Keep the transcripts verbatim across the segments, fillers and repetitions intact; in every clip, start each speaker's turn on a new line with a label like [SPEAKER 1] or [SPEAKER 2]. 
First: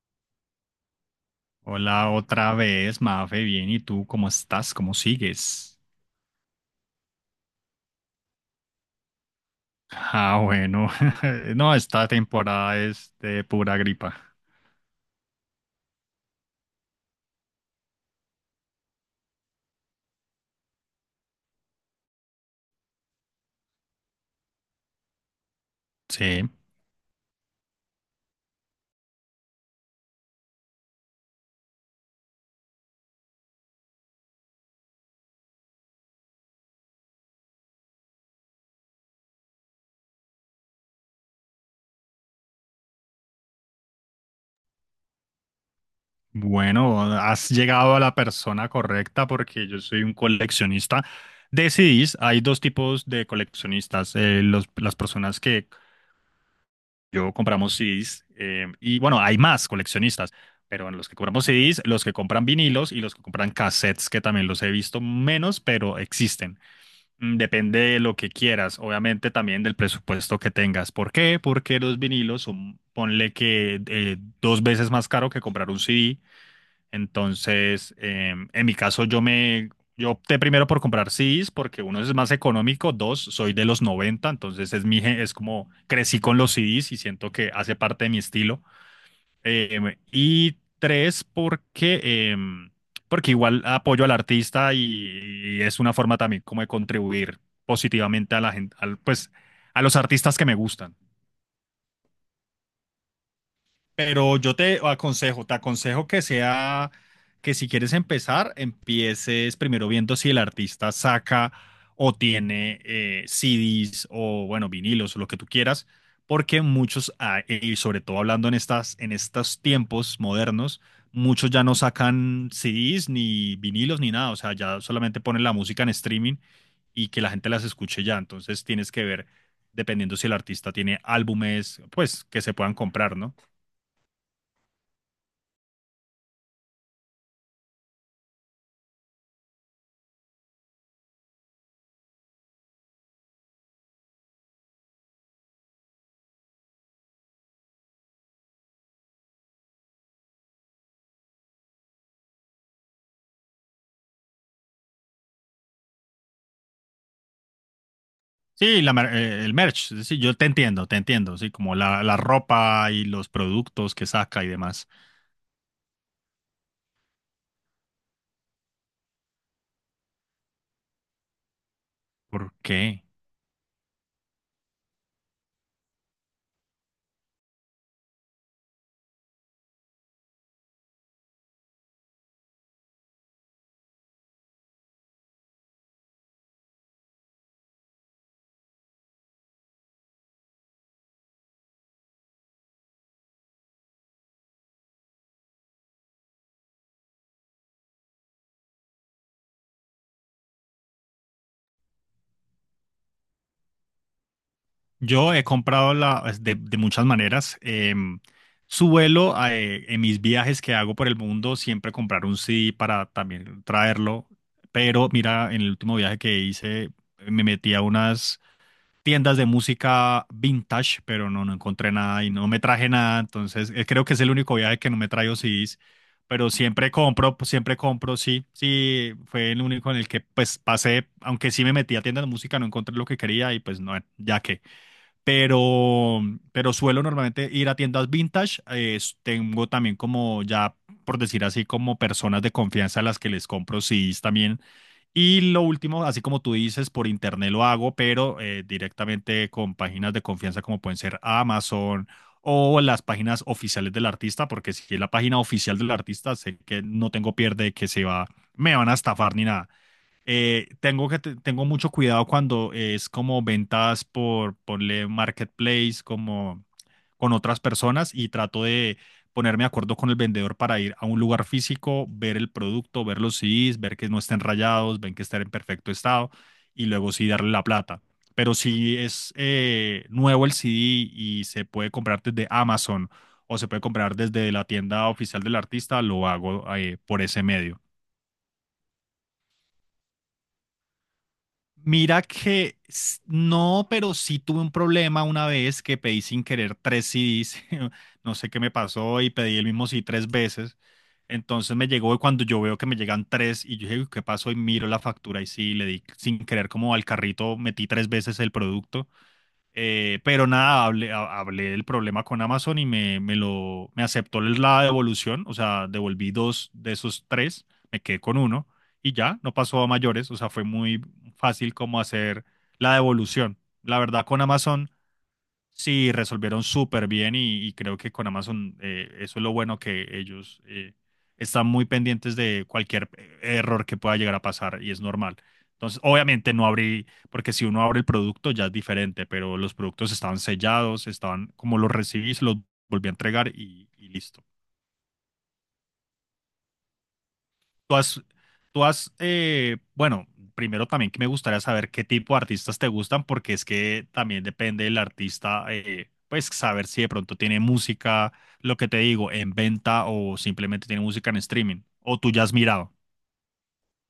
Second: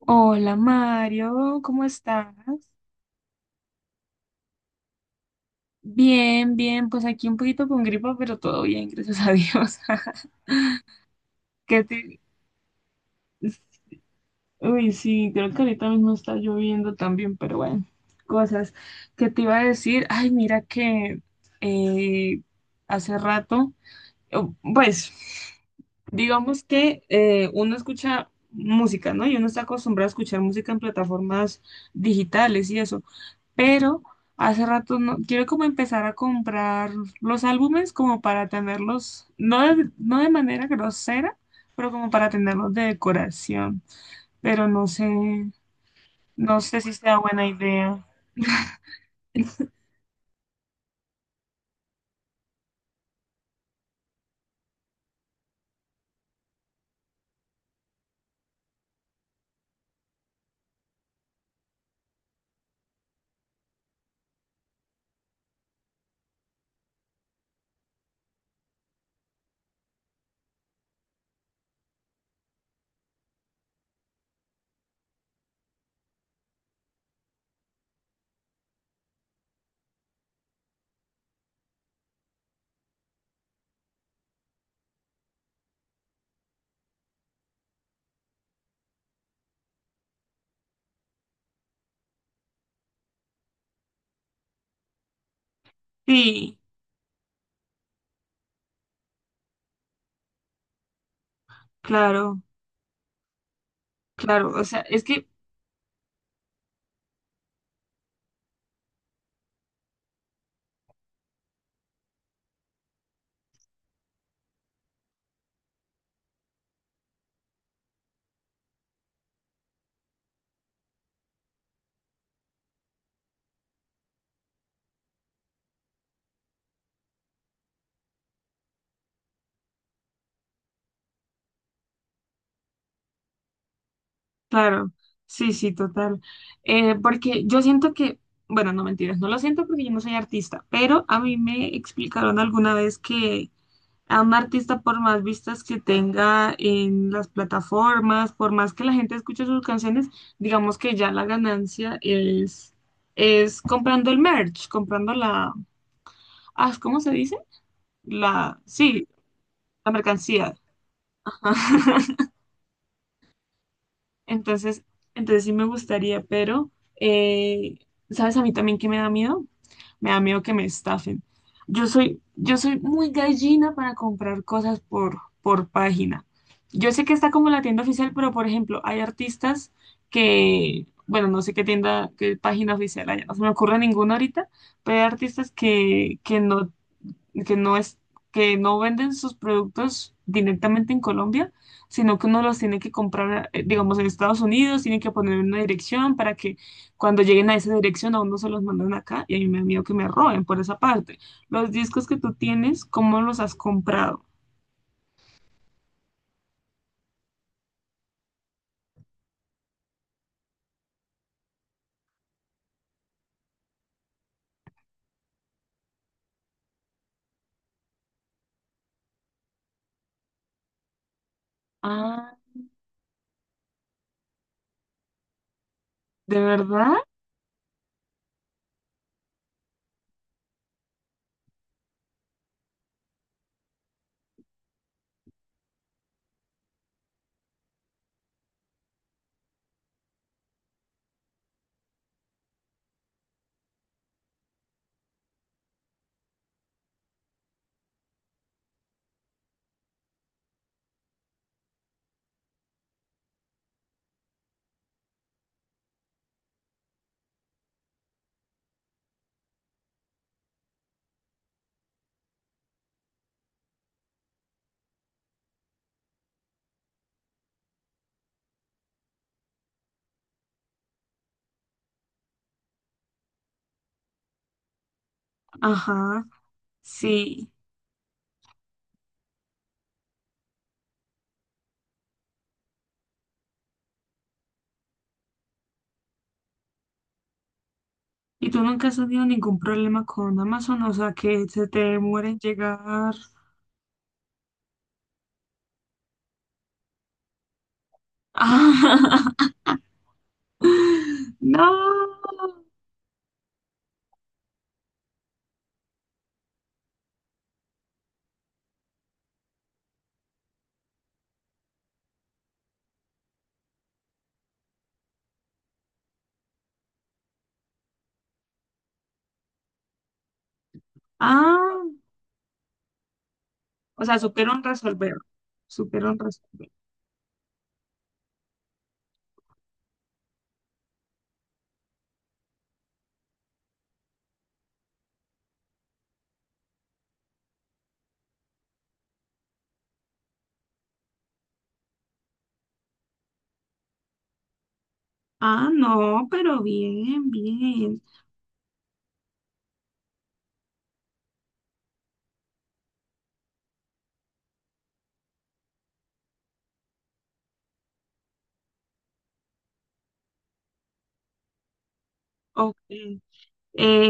[SPEAKER 1] Hola Mario, ¿cómo
[SPEAKER 2] Hola
[SPEAKER 1] estás?
[SPEAKER 2] otra vez, Mafe, bien, ¿y tú cómo estás? ¿Cómo sigues?
[SPEAKER 1] Bien, bien, pues aquí un poquito con gripa, pero todo bien, gracias a Dios.
[SPEAKER 2] Ah, bueno, no,
[SPEAKER 1] ¿Qué
[SPEAKER 2] esta
[SPEAKER 1] te...
[SPEAKER 2] temporada es de pura gripa.
[SPEAKER 1] Uy, sí, creo que ahorita mismo está lloviendo también, pero bueno, cosas que te iba a decir. Ay, mira que eh, hace rato o- Pues,
[SPEAKER 2] Sí,
[SPEAKER 1] digamos que eh, uno escucha música, ¿no? Y uno está acostumbrado a escuchar música en plataformas digitales y eso, pero hace rato no, quiero como empezar a comprar los álbumes como para tenerlos, no de, no de manera grosera, pero como para tenerlos de decoración, pero no sé, no sé si
[SPEAKER 2] bueno,
[SPEAKER 1] sea buena
[SPEAKER 2] has llegado a
[SPEAKER 1] idea.
[SPEAKER 2] la persona correcta porque yo soy un coleccionista de C Ds. Hay dos tipos de coleccionistas, eh, los- las personas que yo compramos C Ds eh, y bueno, hay más coleccionistas. Pero en los que compramos C Ds, los que compran vinilos y los que compran cassettes, que también los he visto menos, pero existen. Mm, Depende de lo que quieras, obviamente también del presupuesto que tengas. ¿Por qué? Porque los vinilos son, ponle que eh, dos veces más caro que comprar un C D. Entonces, eh, en mi caso, yo me, yo opté primero por comprar C Ds porque uno es más económico, dos, soy de los noventa, entonces es mi, gen- es como crecí con los C Ds y siento que hace parte de mi estilo. Em, y tres, porque, em, porque igual apoyo al artista y, y es una forma también
[SPEAKER 1] Sí,
[SPEAKER 2] como de contribuir positivamente a la gente, al, pues a los artistas que me gustan.
[SPEAKER 1] claro,
[SPEAKER 2] Pero
[SPEAKER 1] claro,
[SPEAKER 2] yo
[SPEAKER 1] o
[SPEAKER 2] te
[SPEAKER 1] sea, es que
[SPEAKER 2] aconsejo, te aconsejo que sea, que si quieres empezar, empieces primero viendo si el artista saca o tiene eh, C Ds o, bueno, vinilos o lo que tú quieras, porque muchos, ah, y sobre todo hablando en estas, en estos tiempos modernos, muchos ya no sacan C Ds ni vinilos ni nada, o sea, ya solamente ponen la música en streaming y que la gente las escuche ya, entonces tienes que ver, dependiendo si el artista tiene álbumes, pues que se puedan comprar, ¿no?
[SPEAKER 1] claro, sí, sí, total. Eh, porque yo siento que, bueno, no mentiras, no lo siento porque yo no soy artista, pero a mí me explicaron alguna vez que a un artista, por más vistas que tenga en las plataformas, por más que la gente escuche sus canciones, digamos que ya la ganancia es, es comprando el merch, comprando la, ah, ¿cómo se dice? La,
[SPEAKER 2] Sí, la
[SPEAKER 1] sí,
[SPEAKER 2] mer- eh, el
[SPEAKER 1] la
[SPEAKER 2] merch, es decir, yo te
[SPEAKER 1] mercancía.
[SPEAKER 2] entiendo, te entiendo, sí, como la, la ropa y los productos que saca y
[SPEAKER 1] Entonces,
[SPEAKER 2] demás.
[SPEAKER 1] entonces sí me gustaría, pero eh, ¿sabes a mí también que me da miedo? Me da miedo que me estafen. Yo soy,
[SPEAKER 2] ¿Por
[SPEAKER 1] yo soy
[SPEAKER 2] qué?
[SPEAKER 1] muy gallina para comprar cosas por, por página. Yo sé que está como la tienda oficial, pero por ejemplo, hay artistas que, bueno, no sé qué tienda, qué página oficial hay, no se me ocurre ninguna ahorita, pero hay artistas que, que no que no es, que no venden sus productos directamente en Colombia, sino que uno los tiene que comprar, eh, digamos, en Estados Unidos, tiene que poner una dirección para que cuando lleguen a esa dirección a uno se los mandan acá y a mí me da miedo que me roben por esa parte. Los discos que tú tienes, ¿cómo los has comprado?
[SPEAKER 2] Yo he comprado la, es de, de muchas maneras. em, suelo eh, en mis viajes que hago por el mundo siempre comprar un C D para también traerlo, pero mira, en el último viaje que hice me metí a unas tiendas de música vintage, pero no, no encontré nada y
[SPEAKER 1] Ah,
[SPEAKER 2] no me traje nada. Entonces, eh, creo que es el único viaje que no me traigo C Ds,
[SPEAKER 1] ¿de
[SPEAKER 2] pero siempre
[SPEAKER 1] verdad?
[SPEAKER 2] compro, pues, siempre compro, sí. Sí, fue el único en el que pues pasé, aunque sí me metí a tiendas de música, no encontré lo que quería y pues no, ya que. Pero, pero suelo normalmente ir a tiendas vintage. Eh, tengo también como ya, por decir así, como personas de confianza a las que les compro C Ds también y lo último, así como tú dices, por internet lo hago, pero eh, directamente con páginas de confianza como pueden ser Amazon o las páginas oficiales del artista, porque si es la página oficial del artista, sé que no tengo pierde que se va, me van a estafar ni nada. Eh, tengo que te- tengo mucho cuidado cuando es como ventas por, ponle marketplace, como con otras personas y trato de ponerme de acuerdo con el vendedor para ir a un lugar físico, ver el producto, ver los C Ds, ver que no estén rayados, ver que estén en perfecto
[SPEAKER 1] Ajá,
[SPEAKER 2] estado y luego sí
[SPEAKER 1] sí.
[SPEAKER 2] darle la plata. Pero si es eh, nuevo el C D y se puede comprar desde Amazon o se puede comprar desde la tienda oficial del artista, lo hago eh, por ese medio.
[SPEAKER 1] ¿Y tú nunca has tenido ningún problema con Amazon? O sea, que se te
[SPEAKER 2] Mira,
[SPEAKER 1] demore en
[SPEAKER 2] que
[SPEAKER 1] llegar.
[SPEAKER 2] s- no, pero sí tuve un problema una vez que pedí sin querer tres C Ds. No sé qué me pasó y pedí el mismo C D tres veces.
[SPEAKER 1] No.
[SPEAKER 2] Entonces me llegó y cuando yo veo que me llegan tres y yo dije, "Uy, ¿qué pasó?" Y miro la factura y sí, le di sin querer como al carrito, metí tres veces el producto eh, pero nada, hablé, ha- hablé del problema con Amazon y me, me lo, me aceptó la devolución, o sea, devolví dos de esos tres, me quedé con uno y ya, no pasó a mayores, o sea, fue muy fácil
[SPEAKER 1] Ah,
[SPEAKER 2] como hacer la devolución. La
[SPEAKER 1] o sea,
[SPEAKER 2] verdad, con
[SPEAKER 1] supieron
[SPEAKER 2] Amazon.
[SPEAKER 1] resolver.
[SPEAKER 2] Sí,
[SPEAKER 1] Supieron
[SPEAKER 2] resolvieron
[SPEAKER 1] resolver.
[SPEAKER 2] súper bien y, y creo que con Amazon eh, eso es lo bueno que ellos eh, están muy pendientes de cualquier eh, error que pueda llegar a pasar y es normal. Entonces, obviamente no abrí, porque si uno abre el producto ya es diferente, pero los productos estaban sellados, estaban como los recibí, se los volví a entregar y y listo.
[SPEAKER 1] Ah, no, pero bien,
[SPEAKER 2] Tú
[SPEAKER 1] bien.
[SPEAKER 2] has, tú has, eh, bueno, primero también que me gustaría saber qué tipo de artistas te gustan, porque es que también depende del artista, eh, pues saber si de pronto tiene música, lo que te digo, en venta o simplemente tiene música en streaming, o tú ya has
[SPEAKER 1] Ok.
[SPEAKER 2] mirado.
[SPEAKER 1] Eh,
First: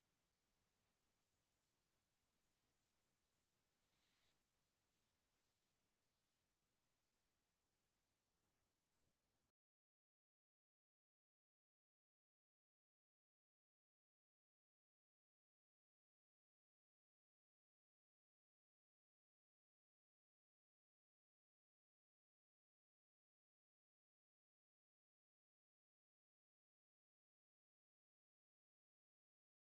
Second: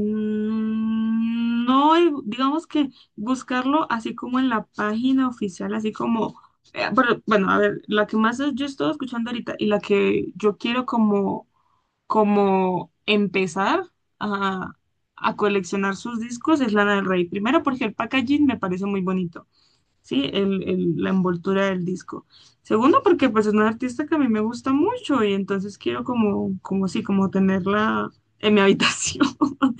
[SPEAKER 1] mm, No, eh, digamos que buscarlo así como en la página oficial, así como, eh, pero, bueno, a ver, la que más yo estoy escuchando ahorita y la que yo quiero como, como empezar a, a coleccionar sus discos es Lana del Rey. Primero porque el packaging me parece muy bonito. Sí, el, el- la envoltura del disco. Segundo, porque pues es una artista que a mí me gusta mucho y entonces quiero como, como sí, como tenerla en mi habitación.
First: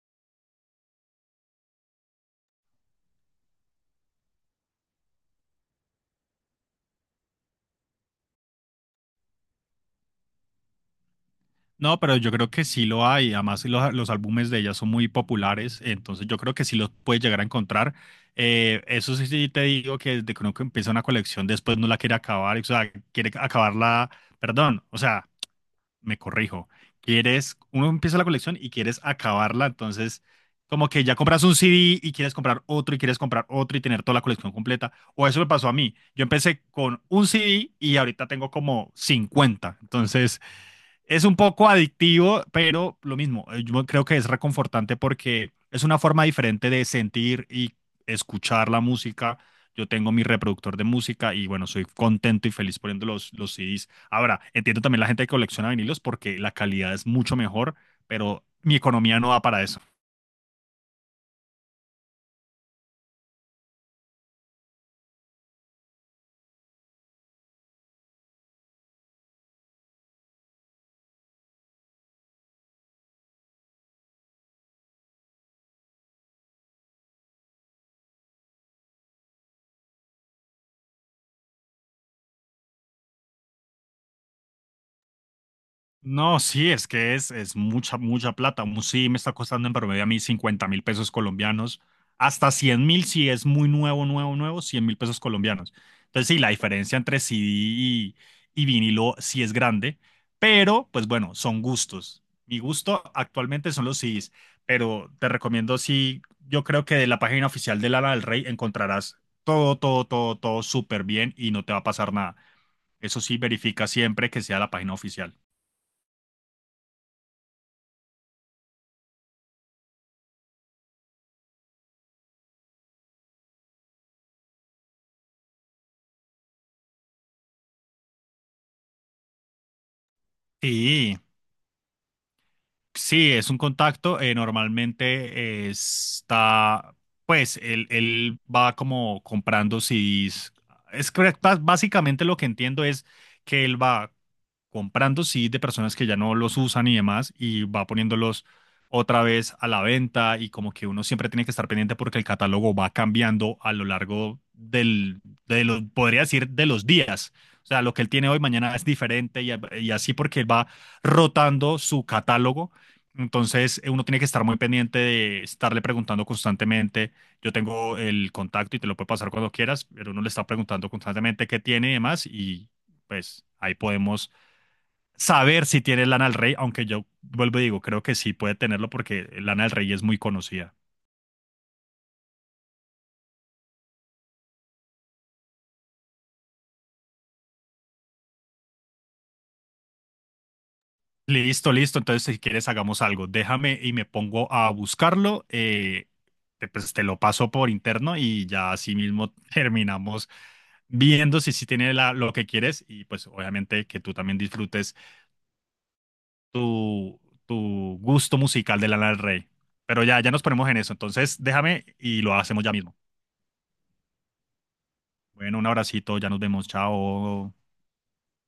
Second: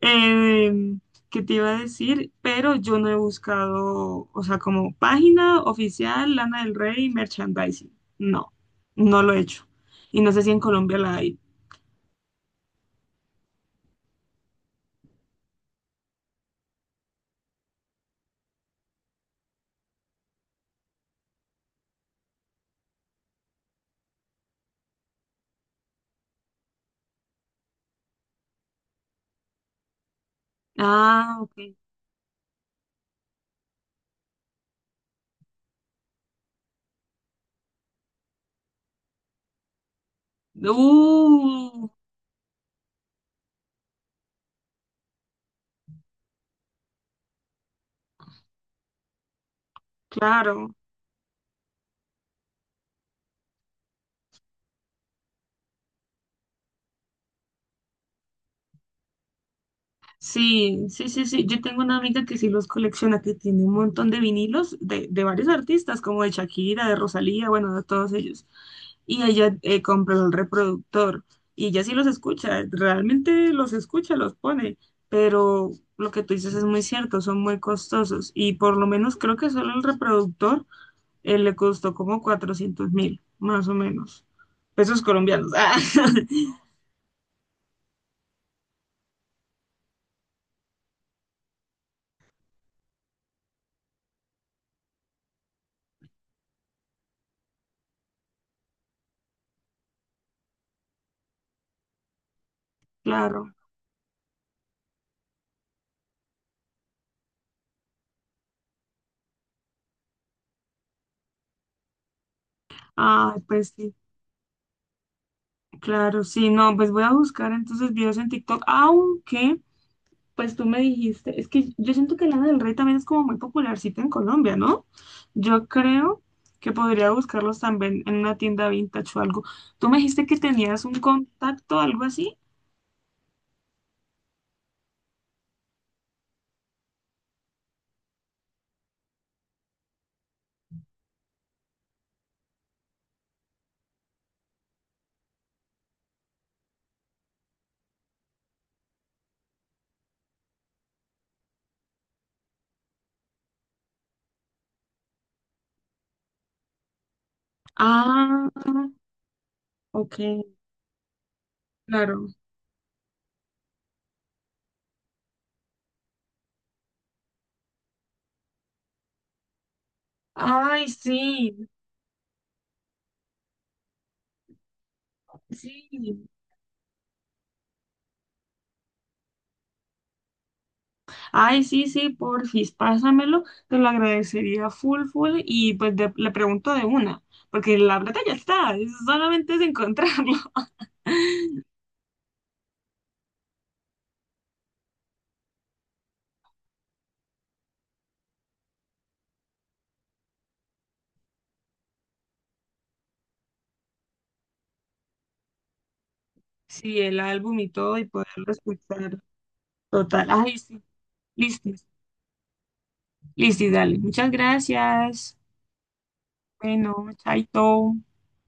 [SPEAKER 1] Eh, ¿Qué te iba a decir? Pero yo no he buscado, o sea, como página oficial, Lana del Rey, merchandising. No, no lo he hecho. Y no sé si en Colombia la hay.
[SPEAKER 2] No, pero yo creo que sí lo hay, además los, los álbumes de ella son muy populares, entonces yo creo que sí los puedes llegar a encontrar. Eh, eso sí, sí te digo que desde que uno que empieza una colección después no la quiere acabar, o sea, quiere acabarla, perdón, o sea me corrijo, quieres, uno empieza la colección y quieres acabarla, entonces como que ya
[SPEAKER 1] Ah,
[SPEAKER 2] compras un
[SPEAKER 1] ok.
[SPEAKER 2] C D y quieres comprar otro y quieres comprar otro y tener toda la colección completa. O eso me pasó a mí. Yo empecé con un C D y ahorita tengo como cincuenta. Entonces es un poco
[SPEAKER 1] Uh,
[SPEAKER 2] adictivo, pero lo mismo, eh, yo creo que es reconfortante porque es una forma diferente de sentir y escuchar la música. Yo tengo mi
[SPEAKER 1] claro.
[SPEAKER 2] reproductor de música y bueno, soy contento y feliz poniendo los, los C Ds. Ahora, entiendo también la gente que colecciona vinilos porque la calidad es mucho mejor, pero mi economía no da para eso.
[SPEAKER 1] Sí, sí, sí, sí. Yo tengo una amiga que sí los colecciona, que tiene un montón de vinilos de, de varios artistas, como de Shakira, de Rosalía, bueno, de todos ellos. Y ella eh, compró el reproductor y ella sí los escucha, realmente los escucha, los pone, pero lo que tú dices es muy cierto, son muy costosos y por lo menos creo que solo el reproductor eh, le costó como cuatrocientos mil, más o menos, pesos colombianos. Ah,
[SPEAKER 2] No, sí, es que es, es mucha, mucha plata. Un Sí, me está costando en promedio a mí cincuenta mil pesos colombianos. Hasta cien mil si es muy nuevo, nuevo, nuevo, cien mil pesos colombianos. Entonces, sí, la diferencia entre C D y, y vinilo sí es grande, pero pues bueno, son gustos. Mi gusto
[SPEAKER 1] claro.
[SPEAKER 2] actualmente son los C Ds, pero te recomiendo, sí, yo creo que de la página oficial de Lana del Rey encontrarás todo, todo, todo, todo súper bien y no te va a pasar nada. Eso
[SPEAKER 1] Ah,
[SPEAKER 2] sí,
[SPEAKER 1] pues
[SPEAKER 2] verifica
[SPEAKER 1] sí.
[SPEAKER 2] siempre que sea la página oficial.
[SPEAKER 1] Claro, sí, no, pues voy a buscar entonces videos en TikTok, aunque, pues tú me dijiste, es que yo siento que Lana del Rey también es como muy popularcita en Colombia, ¿no? Yo creo que podría buscarlos también en una tienda vintage o algo. Tú me dijiste que tenías un
[SPEAKER 2] Sí.
[SPEAKER 1] contacto, algo así.
[SPEAKER 2] Sí, es un contacto. eh, normalmente eh, está, pues, él, él va como comprando C Ds. Es que ba- básicamente lo que entiendo es que él va comprando, sí, de personas que ya no los usan y demás, y va poniéndolos otra vez a la venta y como que uno siempre tiene que estar pendiente porque el catálogo va cambiando a lo largo del, de los, podría decir, de los días. O sea, lo que él tiene hoy,
[SPEAKER 1] Ah,
[SPEAKER 2] mañana es diferente y, y así
[SPEAKER 1] ok,
[SPEAKER 2] porque él va rotando su
[SPEAKER 1] claro.
[SPEAKER 2] catálogo. Entonces, eh, uno tiene que estar muy pendiente de estarle preguntando constantemente. Yo tengo el contacto y te lo puedo pasar cuando quieras, pero uno le está
[SPEAKER 1] Ay,
[SPEAKER 2] preguntando
[SPEAKER 1] sí,
[SPEAKER 2] constantemente qué tiene y demás y pues ahí podemos saber si tiene Lana
[SPEAKER 1] sí.
[SPEAKER 2] del Rey, aunque yo vuelvo y digo, creo que sí puede tenerlo porque Lana del Rey es muy conocida.
[SPEAKER 1] Ay, sí, sí, porfis, pásamelo, te lo agradecería full, full, y pues de- le pregunto de una, porque la plata ya está, es- solamente es encontrarlo.
[SPEAKER 2] Listo, listo. Entonces, si quieres, hagamos algo. Déjame y me pongo a buscarlo. eh, te- pues te lo paso por interno y ya así mismo terminamos viendo si sí tiene la- lo que quieres. Y pues, obviamente, que tú también disfrutes
[SPEAKER 1] Sí, el
[SPEAKER 2] tu,
[SPEAKER 1] álbum y todo,
[SPEAKER 2] tu
[SPEAKER 1] y
[SPEAKER 2] gusto
[SPEAKER 1] poderlo
[SPEAKER 2] musical de Lana
[SPEAKER 1] escuchar.
[SPEAKER 2] del Rey. Pero ya,
[SPEAKER 1] Total,
[SPEAKER 2] ya nos
[SPEAKER 1] ay,
[SPEAKER 2] ponemos en
[SPEAKER 1] sí,
[SPEAKER 2] eso. Entonces,
[SPEAKER 1] listo,
[SPEAKER 2] déjame y lo hacemos ya mismo.
[SPEAKER 1] listo, dale, muchas gracias.
[SPEAKER 2] Bueno, un abracito. Ya nos vemos.
[SPEAKER 1] Bueno,
[SPEAKER 2] Chao.
[SPEAKER 1] chaito.